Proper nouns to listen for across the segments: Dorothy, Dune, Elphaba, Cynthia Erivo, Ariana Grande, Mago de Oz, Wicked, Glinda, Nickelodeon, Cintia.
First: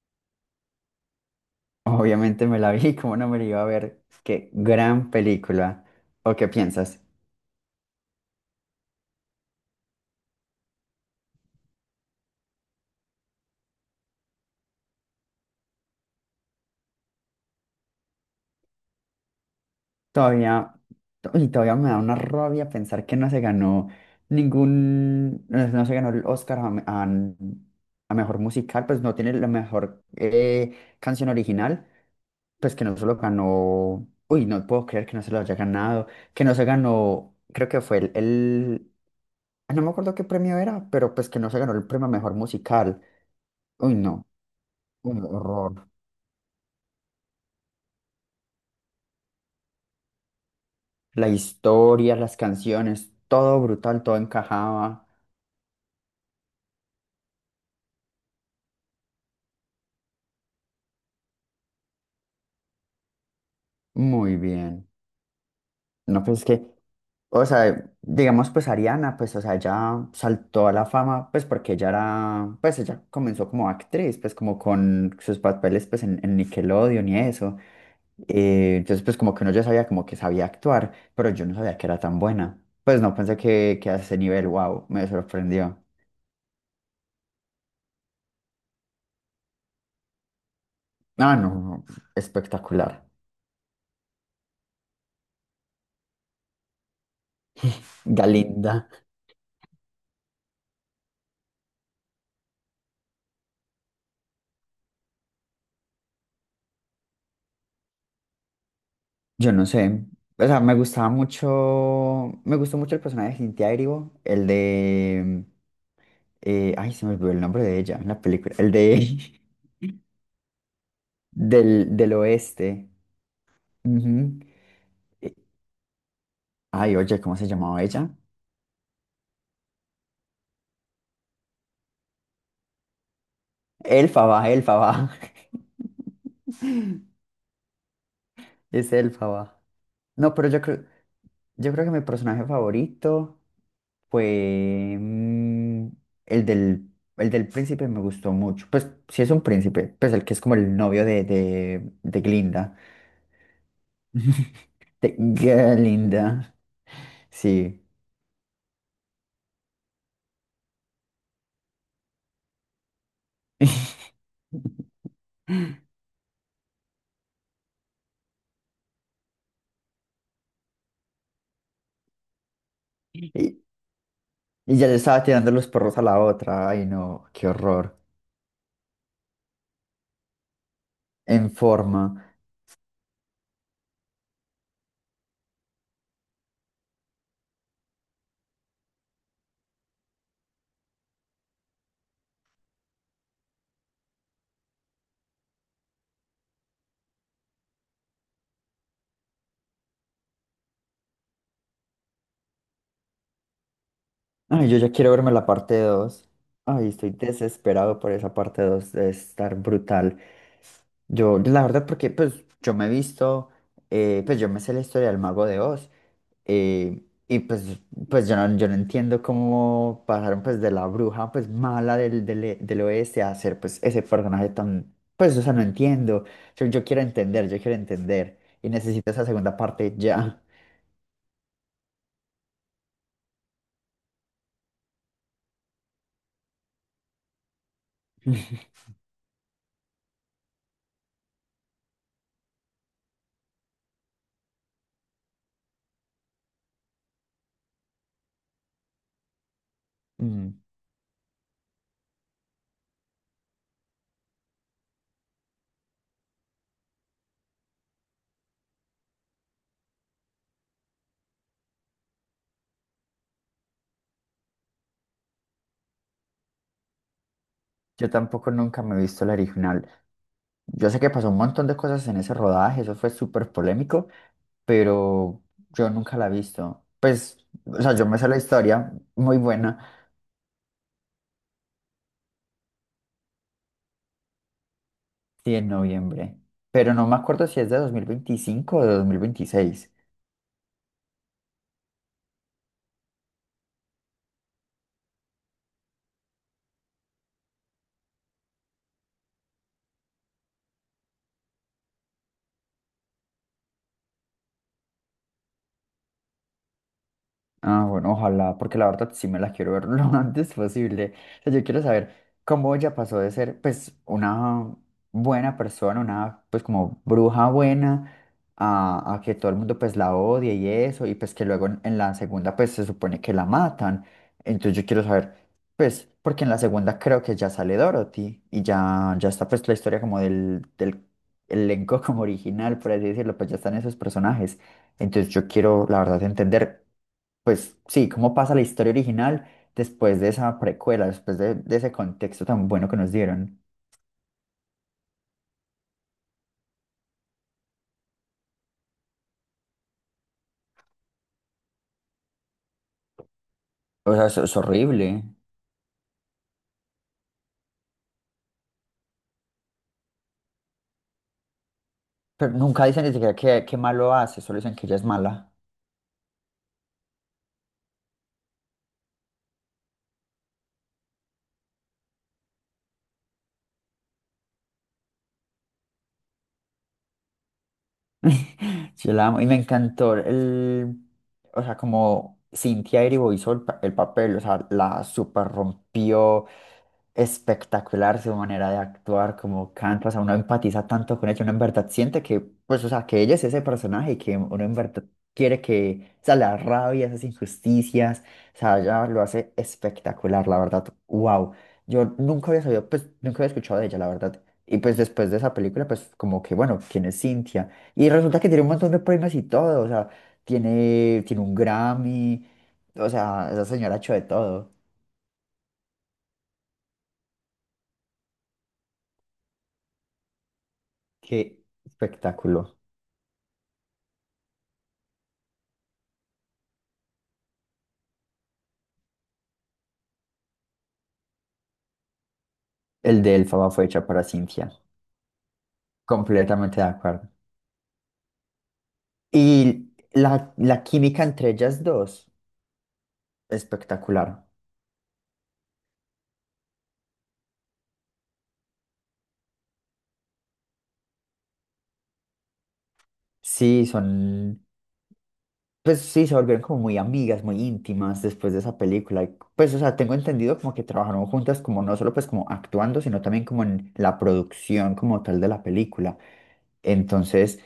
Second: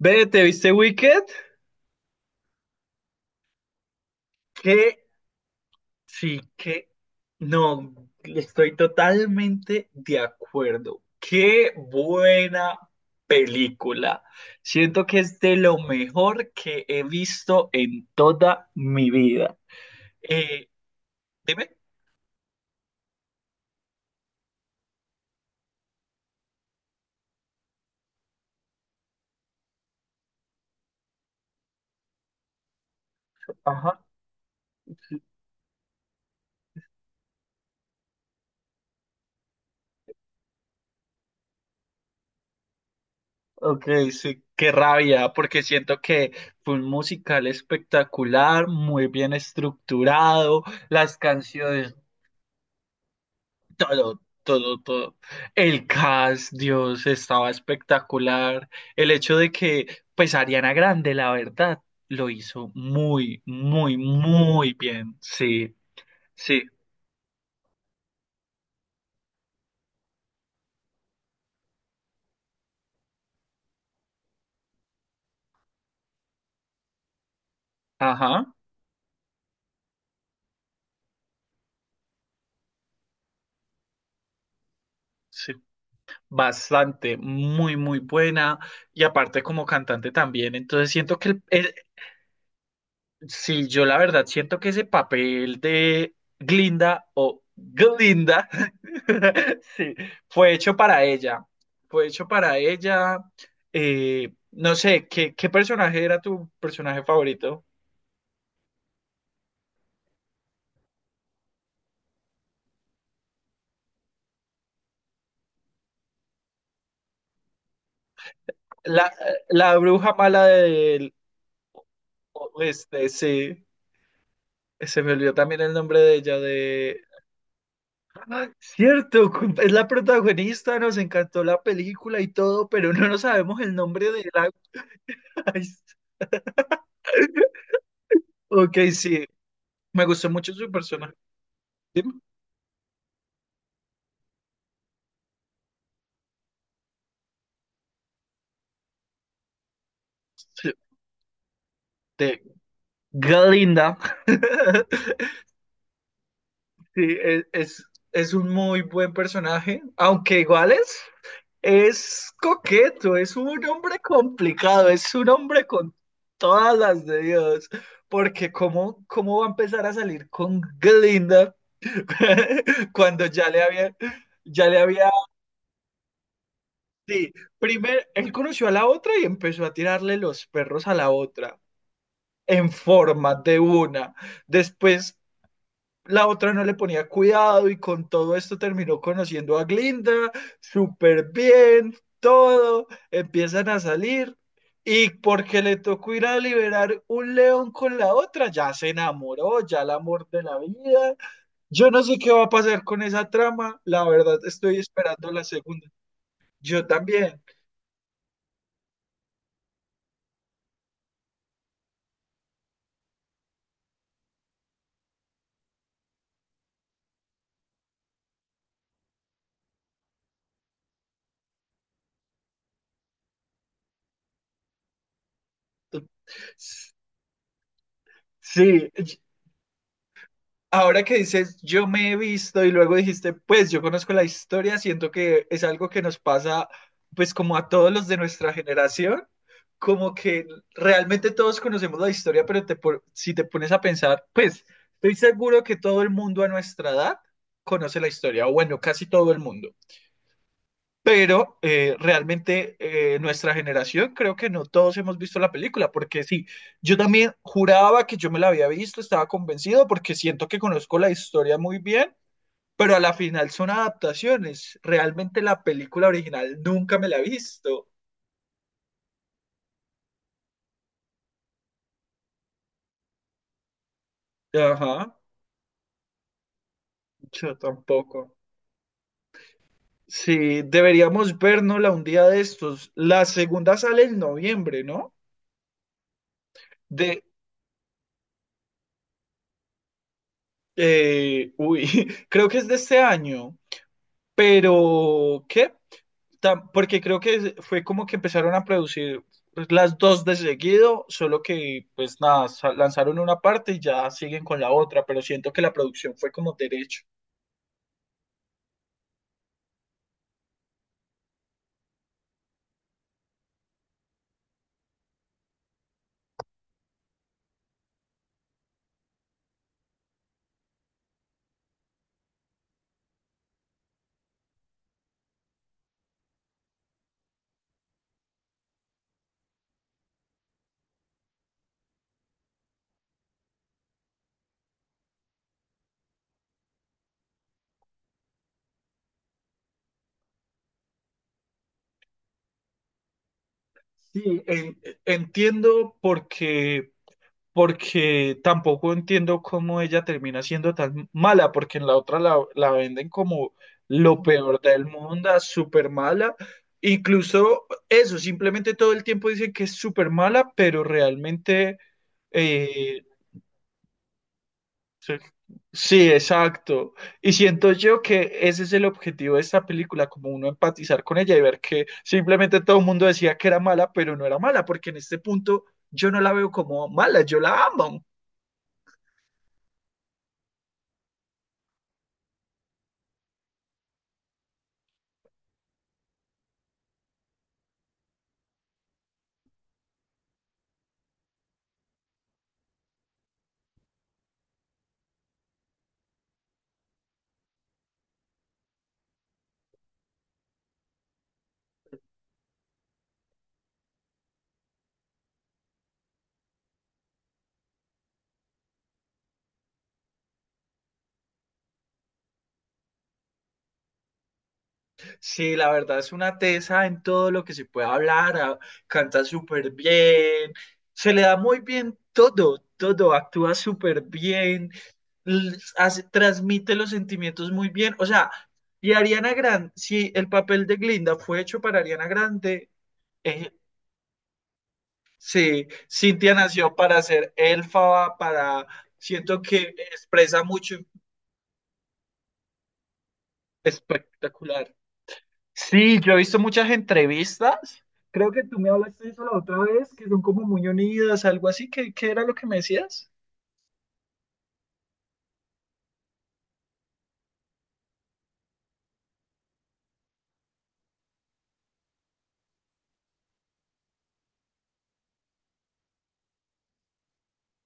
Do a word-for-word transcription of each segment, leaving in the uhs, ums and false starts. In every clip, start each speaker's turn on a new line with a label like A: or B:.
A: Ve, ¿te viste Wicked?
B: Obviamente me la vi, ¿cómo no me la iba a ver? Qué
A: Que
B: gran película. ¿O
A: sí,
B: qué
A: que
B: piensas?
A: no, estoy totalmente de acuerdo. Qué buena película. Siento que es de lo mejor que he visto en toda mi vida. Eh,
B: Todavía, to- y
A: dime.
B: todavía me da una rabia pensar que no se ganó ningún, no, no se ganó el Oscar a, me- a- a mejor musical, pues no tiene la mejor eh, canción original, pues que no se lo
A: Ajá.
B: ganó. Uy, no puedo creer que no se lo haya ganado, que no se ganó. Creo que fue el, el- ah, no me acuerdo qué premio era, pero pues que no se ganó el premio a mejor musical.
A: Ok,
B: Uy, no,
A: sí, qué
B: un
A: rabia, porque
B: horror.
A: siento que fue un musical espectacular, muy bien estructurado, las
B: La
A: canciones
B: historia, las canciones, todo brutal, todo
A: todo, todo,
B: encajaba
A: todo. El cast, Dios, estaba espectacular. El hecho de que, pues Ariana Grande, la verdad, lo hizo muy, muy,
B: muy
A: muy
B: bien.
A: bien. Sí,
B: No, pues es que,
A: sí,
B: o sea, digamos, pues Ariana, pues, o sea, ella saltó a la fama, pues porque ella era, pues ella comenzó como actriz, pues como con sus papeles, pues en, en Nickelodeon y eso.
A: ajá,
B: Eh, entonces, pues como que uno ya sabía como que sabía actuar, pero yo no sabía que era tan buena. Pues no pensé que, que a ese nivel, wow, me
A: sí.
B: sorprendió.
A: Bastante, muy, muy buena. Y aparte como cantante también. Entonces siento
B: Ah,
A: que el,
B: no, espectacular.
A: sí, yo la verdad siento que ese papel de Glinda o Glinda,
B: Galinda.
A: sí, fue hecho para ella. Fue hecho para ella. Eh, no sé, ¿qué, qué personaje era tu personaje favorito?
B: Yo no sé. O sea, me gustaba mucho. Me gustó mucho el personaje de Cynthia Erivo, el de. Eh, ay, se me olvidó el nombre de ella en la película. El
A: La,
B: de.
A: la bruja mala del
B: Del, del oeste.
A: oeste, sí.
B: Ujú.
A: Se me olvidó
B: Eh,
A: también el nombre de ella,
B: Ay,
A: de...
B: oye, ¿cómo se llamaba ella?
A: ¡Ah! Cierto, cum- es la protagonista, nos encantó la película y todo, pero no nos sabemos el nombre de
B: Elfaba,
A: la...
B: Elfaba.
A: Ay, ok,
B: Es
A: sí,
B: Elfaba.
A: me gustó
B: No, pero
A: mucho
B: yo
A: su
B: creo,
A: personaje.
B: yo creo que mi
A: Dime.
B: personaje favorito fue. mm, el del. El del príncipe me gustó mucho. Pues sí es un príncipe. Pues el que es como
A: Sí,
B: el novio de, de, de
A: de
B: Glinda.
A: Galinda.
B: Te- Qué linda.
A: Sí, es,
B: Sí.
A: es, es un muy buen personaje, aunque igual es, es coqueto, es un hombre complicado, es un hombre con todas las de Dios. Porque cómo, cómo va a empezar a salir con Glinda cuando ya
B: Y,
A: le había, ya
B: y
A: le
B: ya le
A: había,
B: estaba tirando los perros a la otra. Ay, no,
A: sí,
B: qué horror.
A: primero, él conoció a la otra y empezó a tirarle los perros a la
B: En
A: otra.
B: forma.
A: En forma de una. Después la otra no le ponía cuidado y con todo esto terminó conociendo a Glinda, súper bien, todo, empiezan a salir y porque le tocó ir a liberar un león con la otra, ya se enamoró, ya el amor de la vida. Yo no sé qué va a pasar con esa trama, la verdad
B: Ay,
A: estoy
B: yo ya quiero
A: esperando
B: verme
A: la
B: la parte
A: segunda.
B: dos.
A: Yo
B: Ay, estoy
A: también.
B: desesperado por esa parte dos de estar brutal. Yo, la verdad, porque pues yo me he visto, eh, pues yo me sé la historia del Mago de Oz. Eh, y pues, pues yo no, yo no entiendo cómo pasaron pues de la bruja pues mala del, del, e, del oeste a ser pues ese personaje tan, pues o sea, no entiendo. Yo, yo quiero entender, yo quiero entender. Y
A: Sí,
B: necesito esa segunda parte ya.
A: ahora que dices, yo me he visto y luego dijiste, pues yo conozco la historia, siento que es algo que nos pasa, pues como a todos los de nuestra generación, como que realmente todos conocemos la historia, pero te pon- si te pones a pensar, pues estoy seguro que todo el mundo a nuestra edad conoce la historia, o bueno, casi todo el mundo.
B: Mm.
A: Pero eh, realmente eh, nuestra generación creo que no todos hemos visto la película, porque sí, yo también juraba que yo me la había visto, estaba convencido porque siento que conozco la historia muy bien, pero a la final son adaptaciones. Realmente la película original nunca me la he visto.
B: Yo tampoco nunca me he visto la original. Yo sé que pasó un montón de cosas en ese rodaje, eso fue súper polémico,
A: Ajá,
B: pero yo nunca la he visto. Pues,
A: yo
B: o sea, yo me sé
A: tampoco.
B: la historia, muy buena.
A: Sí, deberíamos vernosla un día de estos. La segunda sale en noviembre, ¿no?
B: Sí, en noviembre. Pero no me
A: De,
B: acuerdo si es de dos mil veinticinco o de dos mil veintiséis.
A: eh, uy, creo que es de este año. Pero, ¿qué? Tam- Porque creo que fue como que empezaron a producir pues, las dos de seguido, solo que pues nada, sa- lanzaron una parte y ya siguen con la otra, pero siento que la producción fue como derecho.
B: Ah, bueno, ojalá, porque la verdad sí me la quiero ver lo antes posible. O sea, yo quiero saber cómo ella pasó de ser, pues, una buena persona, una, pues, como bruja buena, a, a que todo el mundo pues la odie y eso, y pues que luego en, en la segunda pues se supone que la matan. Entonces yo quiero saber, pues, porque en la segunda creo que ya sale Dorothy y ya, ya está pues la historia como del, del elenco como original, por así decirlo, pues ya están esos personajes. Entonces yo quiero, la verdad, entender, pues sí, cómo pasa la historia original después de esa precuela, después de, de ese contexto tan bueno que nos dieron.
A: Sí, En- entiendo porque porque tampoco entiendo cómo ella termina siendo tan mala, porque en la otra la, la venden como
B: O
A: lo
B: sea, es es
A: peor del
B: horrible.
A: mundo, súper mala. Incluso eso, simplemente todo el tiempo dicen que es súper mala, pero realmente
B: Pero nunca
A: eh,
B: dicen ni siquiera que, que malo hace, solo dicen que ella es mala.
A: sí, exacto. Y siento yo que ese es el objetivo de esta película, como uno empatizar con ella y ver que simplemente todo el mundo decía que era mala, pero no era mala, porque en este punto yo no la veo como mala, yo la amo.
B: Yo la amo y me encantó el, o sea, como Cynthia Erivo hizo el, pa- el papel, o sea, la super rompió, espectacular su manera de actuar, como canta, o sea, uno empatiza tanto con ella, uno en verdad siente que, pues, o sea, que ella es ese personaje y que uno en verdad quiere que, o sea, la rabia, esas injusticias, o sea, ella lo hace espectacular, la verdad, wow. Yo nunca había sabido, pues, nunca había escuchado de ella, la verdad. Y pues después de esa película, pues como que, bueno, ¿quién es Cintia? Y resulta que tiene un montón de premios y todo, o sea, tiene, tiene un Grammy, o sea, esa señora ha hecho de todo.
A: Sí, la verdad es una tesa en todo lo que se puede hablar, a- canta súper bien, se le da muy
B: Qué
A: bien todo,
B: espectáculo.
A: todo, actúa súper bien, l- hace- transmite los sentimientos muy bien, o sea, y Ariana Grande, si el papel de Glinda fue hecho para Ariana Grande,
B: El de
A: eh,
B: Elfaba fue hecha para Cintia.
A: sí, Cintia nació
B: Completamente de
A: para
B: acuerdo.
A: ser Elfaba, para, siento que
B: Y
A: expresa
B: la,
A: mucho,
B: la química entre ellas dos, espectacular.
A: espectacular. Sí, yo he visto muchas entrevistas. Creo que tú me hablaste de eso la otra vez, que son como muy unidas, algo así. ¿Qué, qué era lo que me decías?
B: Sí, son, pues sí, se volvieron como muy amigas, muy íntimas después de esa película. Y, pues, o sea, tengo entendido como que trabajaron juntas como no solo pues como actuando, sino también como en la producción como tal de la película. Entonces,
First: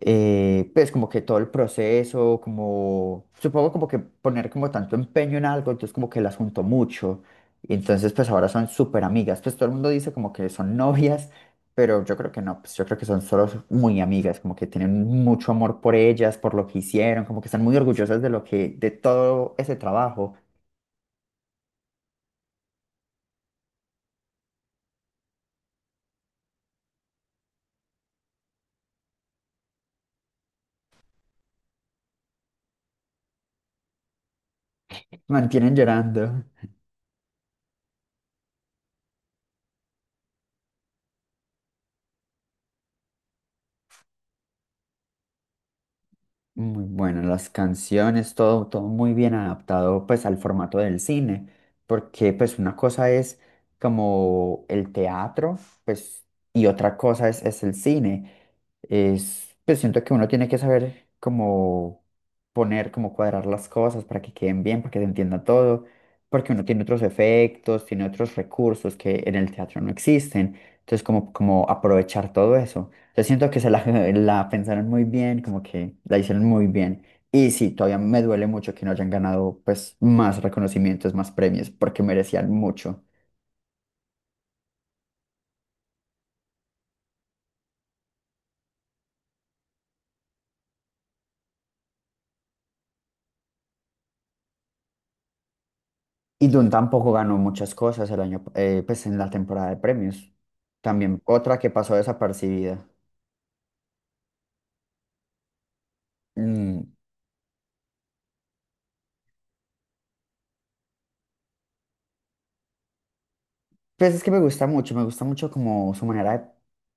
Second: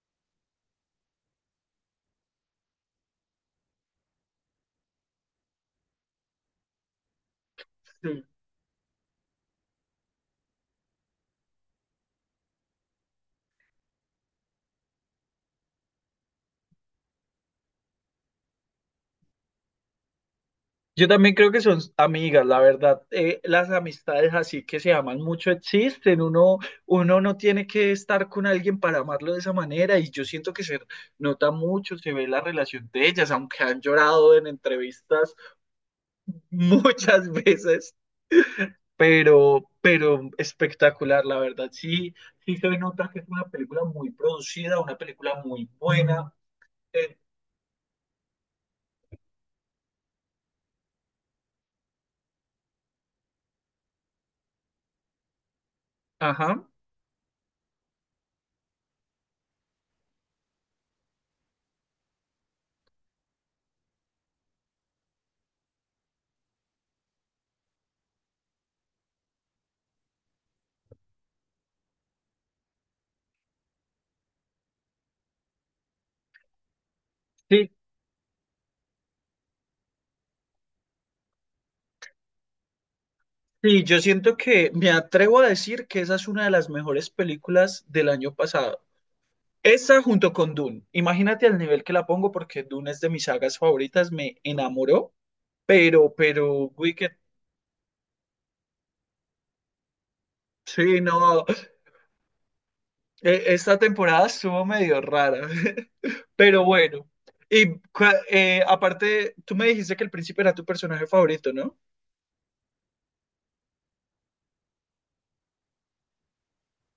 B: eh, pues como que todo el proceso, como, supongo como que poner como tanto empeño en algo, entonces como que las juntó mucho. Y entonces
A: Sí.
B: pues ahora son súper amigas, pues todo el mundo dice como que son novias, pero yo creo que no, pues yo creo que son solo muy amigas, como que tienen mucho amor por ellas, por lo que hicieron, como que están muy orgullosas de lo que, de todo ese trabajo,
A: Yo también creo que son amigas, la verdad. Eh, las amistades así que se aman mucho existen. Uno, uno no tiene que estar con alguien para amarlo de esa manera. Y yo siento que se nota mucho, se ve la relación de ellas, aunque han llorado en entrevistas
B: mantienen llorando.
A: muchas veces. pero, pero espectacular, la verdad. Sí, sí se nota que es una película muy producida, una película muy buena.
B: Muy
A: Eh,
B: bueno, las canciones, todo, todo muy bien adaptado pues al formato del cine, porque pues una cosa es como el teatro, pues, y
A: ajá.
B: otra cosa es, es el cine. Es, pues siento que uno tiene que saber cómo poner, cómo cuadrar las cosas para que queden bien, para que se entienda todo, porque uno tiene otros efectos, tiene otros recursos que en el teatro no existen. Entonces, como, como aprovechar todo eso. Yo siento que se la, la pensaron muy bien, como que la hicieron muy bien. Y
A: Sí,
B: sí, todavía me duele mucho que no hayan ganado pues más reconocimientos, más premios, porque merecían mucho.
A: sí, yo siento que me atrevo a decir que esa es una de las mejores películas del año pasado. Esa junto con Dune. Imagínate al nivel que la pongo porque Dune es de mis sagas favoritas, me enamoró, pero,
B: Y
A: pero,
B: Dune
A: Wicked,
B: tampoco ganó muchas cosas el año, eh, pues en la temporada de premios.
A: sí,
B: También
A: no.
B: otra que pasó desapercibida.
A: E- Esta temporada estuvo medio rara, pero
B: Mm.
A: bueno. Y cua- eh, aparte, tú me dijiste que el príncipe era tu personaje favorito, ¿no?
B: Pues es que me gusta mucho, me gusta mucho como su manera de,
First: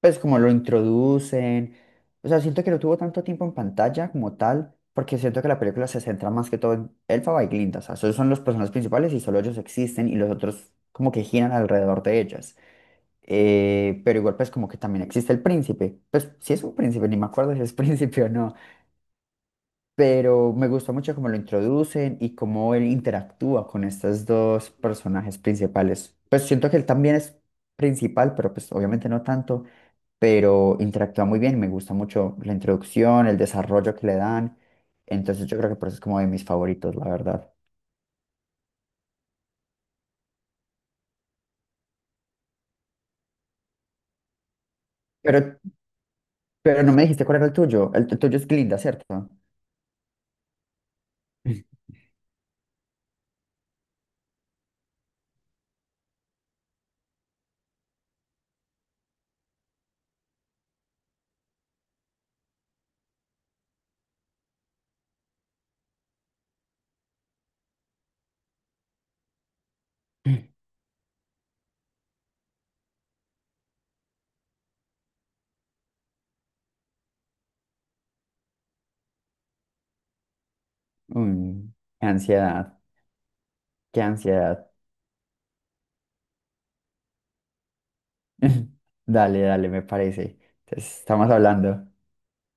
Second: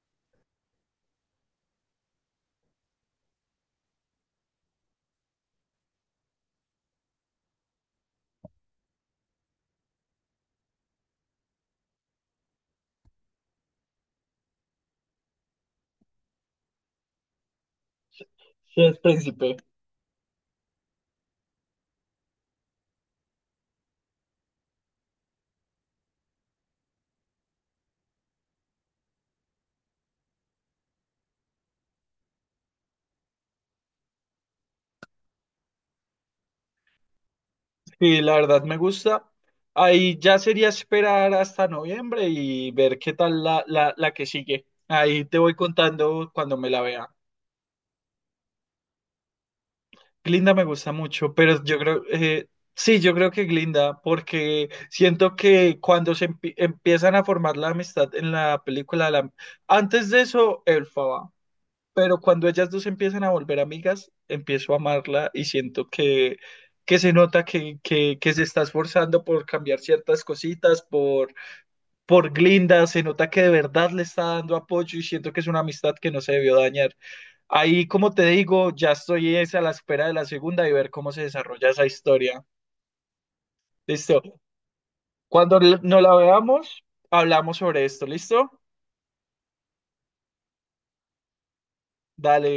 B: pues como lo introducen. O sea, siento que no tuvo tanto tiempo en pantalla como tal, porque siento que la película se centra más que todo en Elphaba y Glinda. O sea, esos son los personajes principales y solo ellos existen y los otros como que giran alrededor de ellas. Eh, pero igual pues como que también existe el príncipe. Pues si es un príncipe, ni me acuerdo si es príncipe o no,
A: Sí, el príncipe.
B: pero me gusta mucho cómo lo introducen y cómo él interactúa con estos dos personajes principales. Pues siento que él también es principal, pero pues obviamente no tanto, pero interactúa muy bien, me gusta mucho la introducción, el desarrollo que le dan, entonces yo creo que por eso es como de mis favoritos, la verdad.
A: Sí, la verdad me gusta. Ahí ya sería esperar hasta noviembre y ver qué tal la, la, la que sigue. Ahí te voy
B: Pero,
A: contando cuando me la
B: pero no me
A: vea.
B: dijiste cuál era el tuyo, el, el tuyo es Glinda, ¿cierto?
A: Glinda me gusta mucho, pero yo creo, eh, sí, yo creo que Glinda, porque siento que cuando se empie- empiezan a formar la amistad en la película, la- antes de eso, Elphaba, pero cuando ellas dos empiezan a volver amigas, empiezo a amarla y siento que, que se nota que, que, que se está esforzando por cambiar ciertas cositas, por, por Glinda, se nota que de verdad le está dando apoyo y siento que es una amistad que no se debió dañar. Ahí, como te digo, ya estoy es a la espera de la segunda y ver cómo se desarrolla
B: Uy,
A: esa
B: qué
A: historia.
B: ansiedad, qué
A: Listo.
B: ansiedad.
A: Cuando l- nos la veamos, hablamos sobre esto. ¿Listo?
B: Dale, dale, me parece. Entonces, estamos hablando.
A: Dale.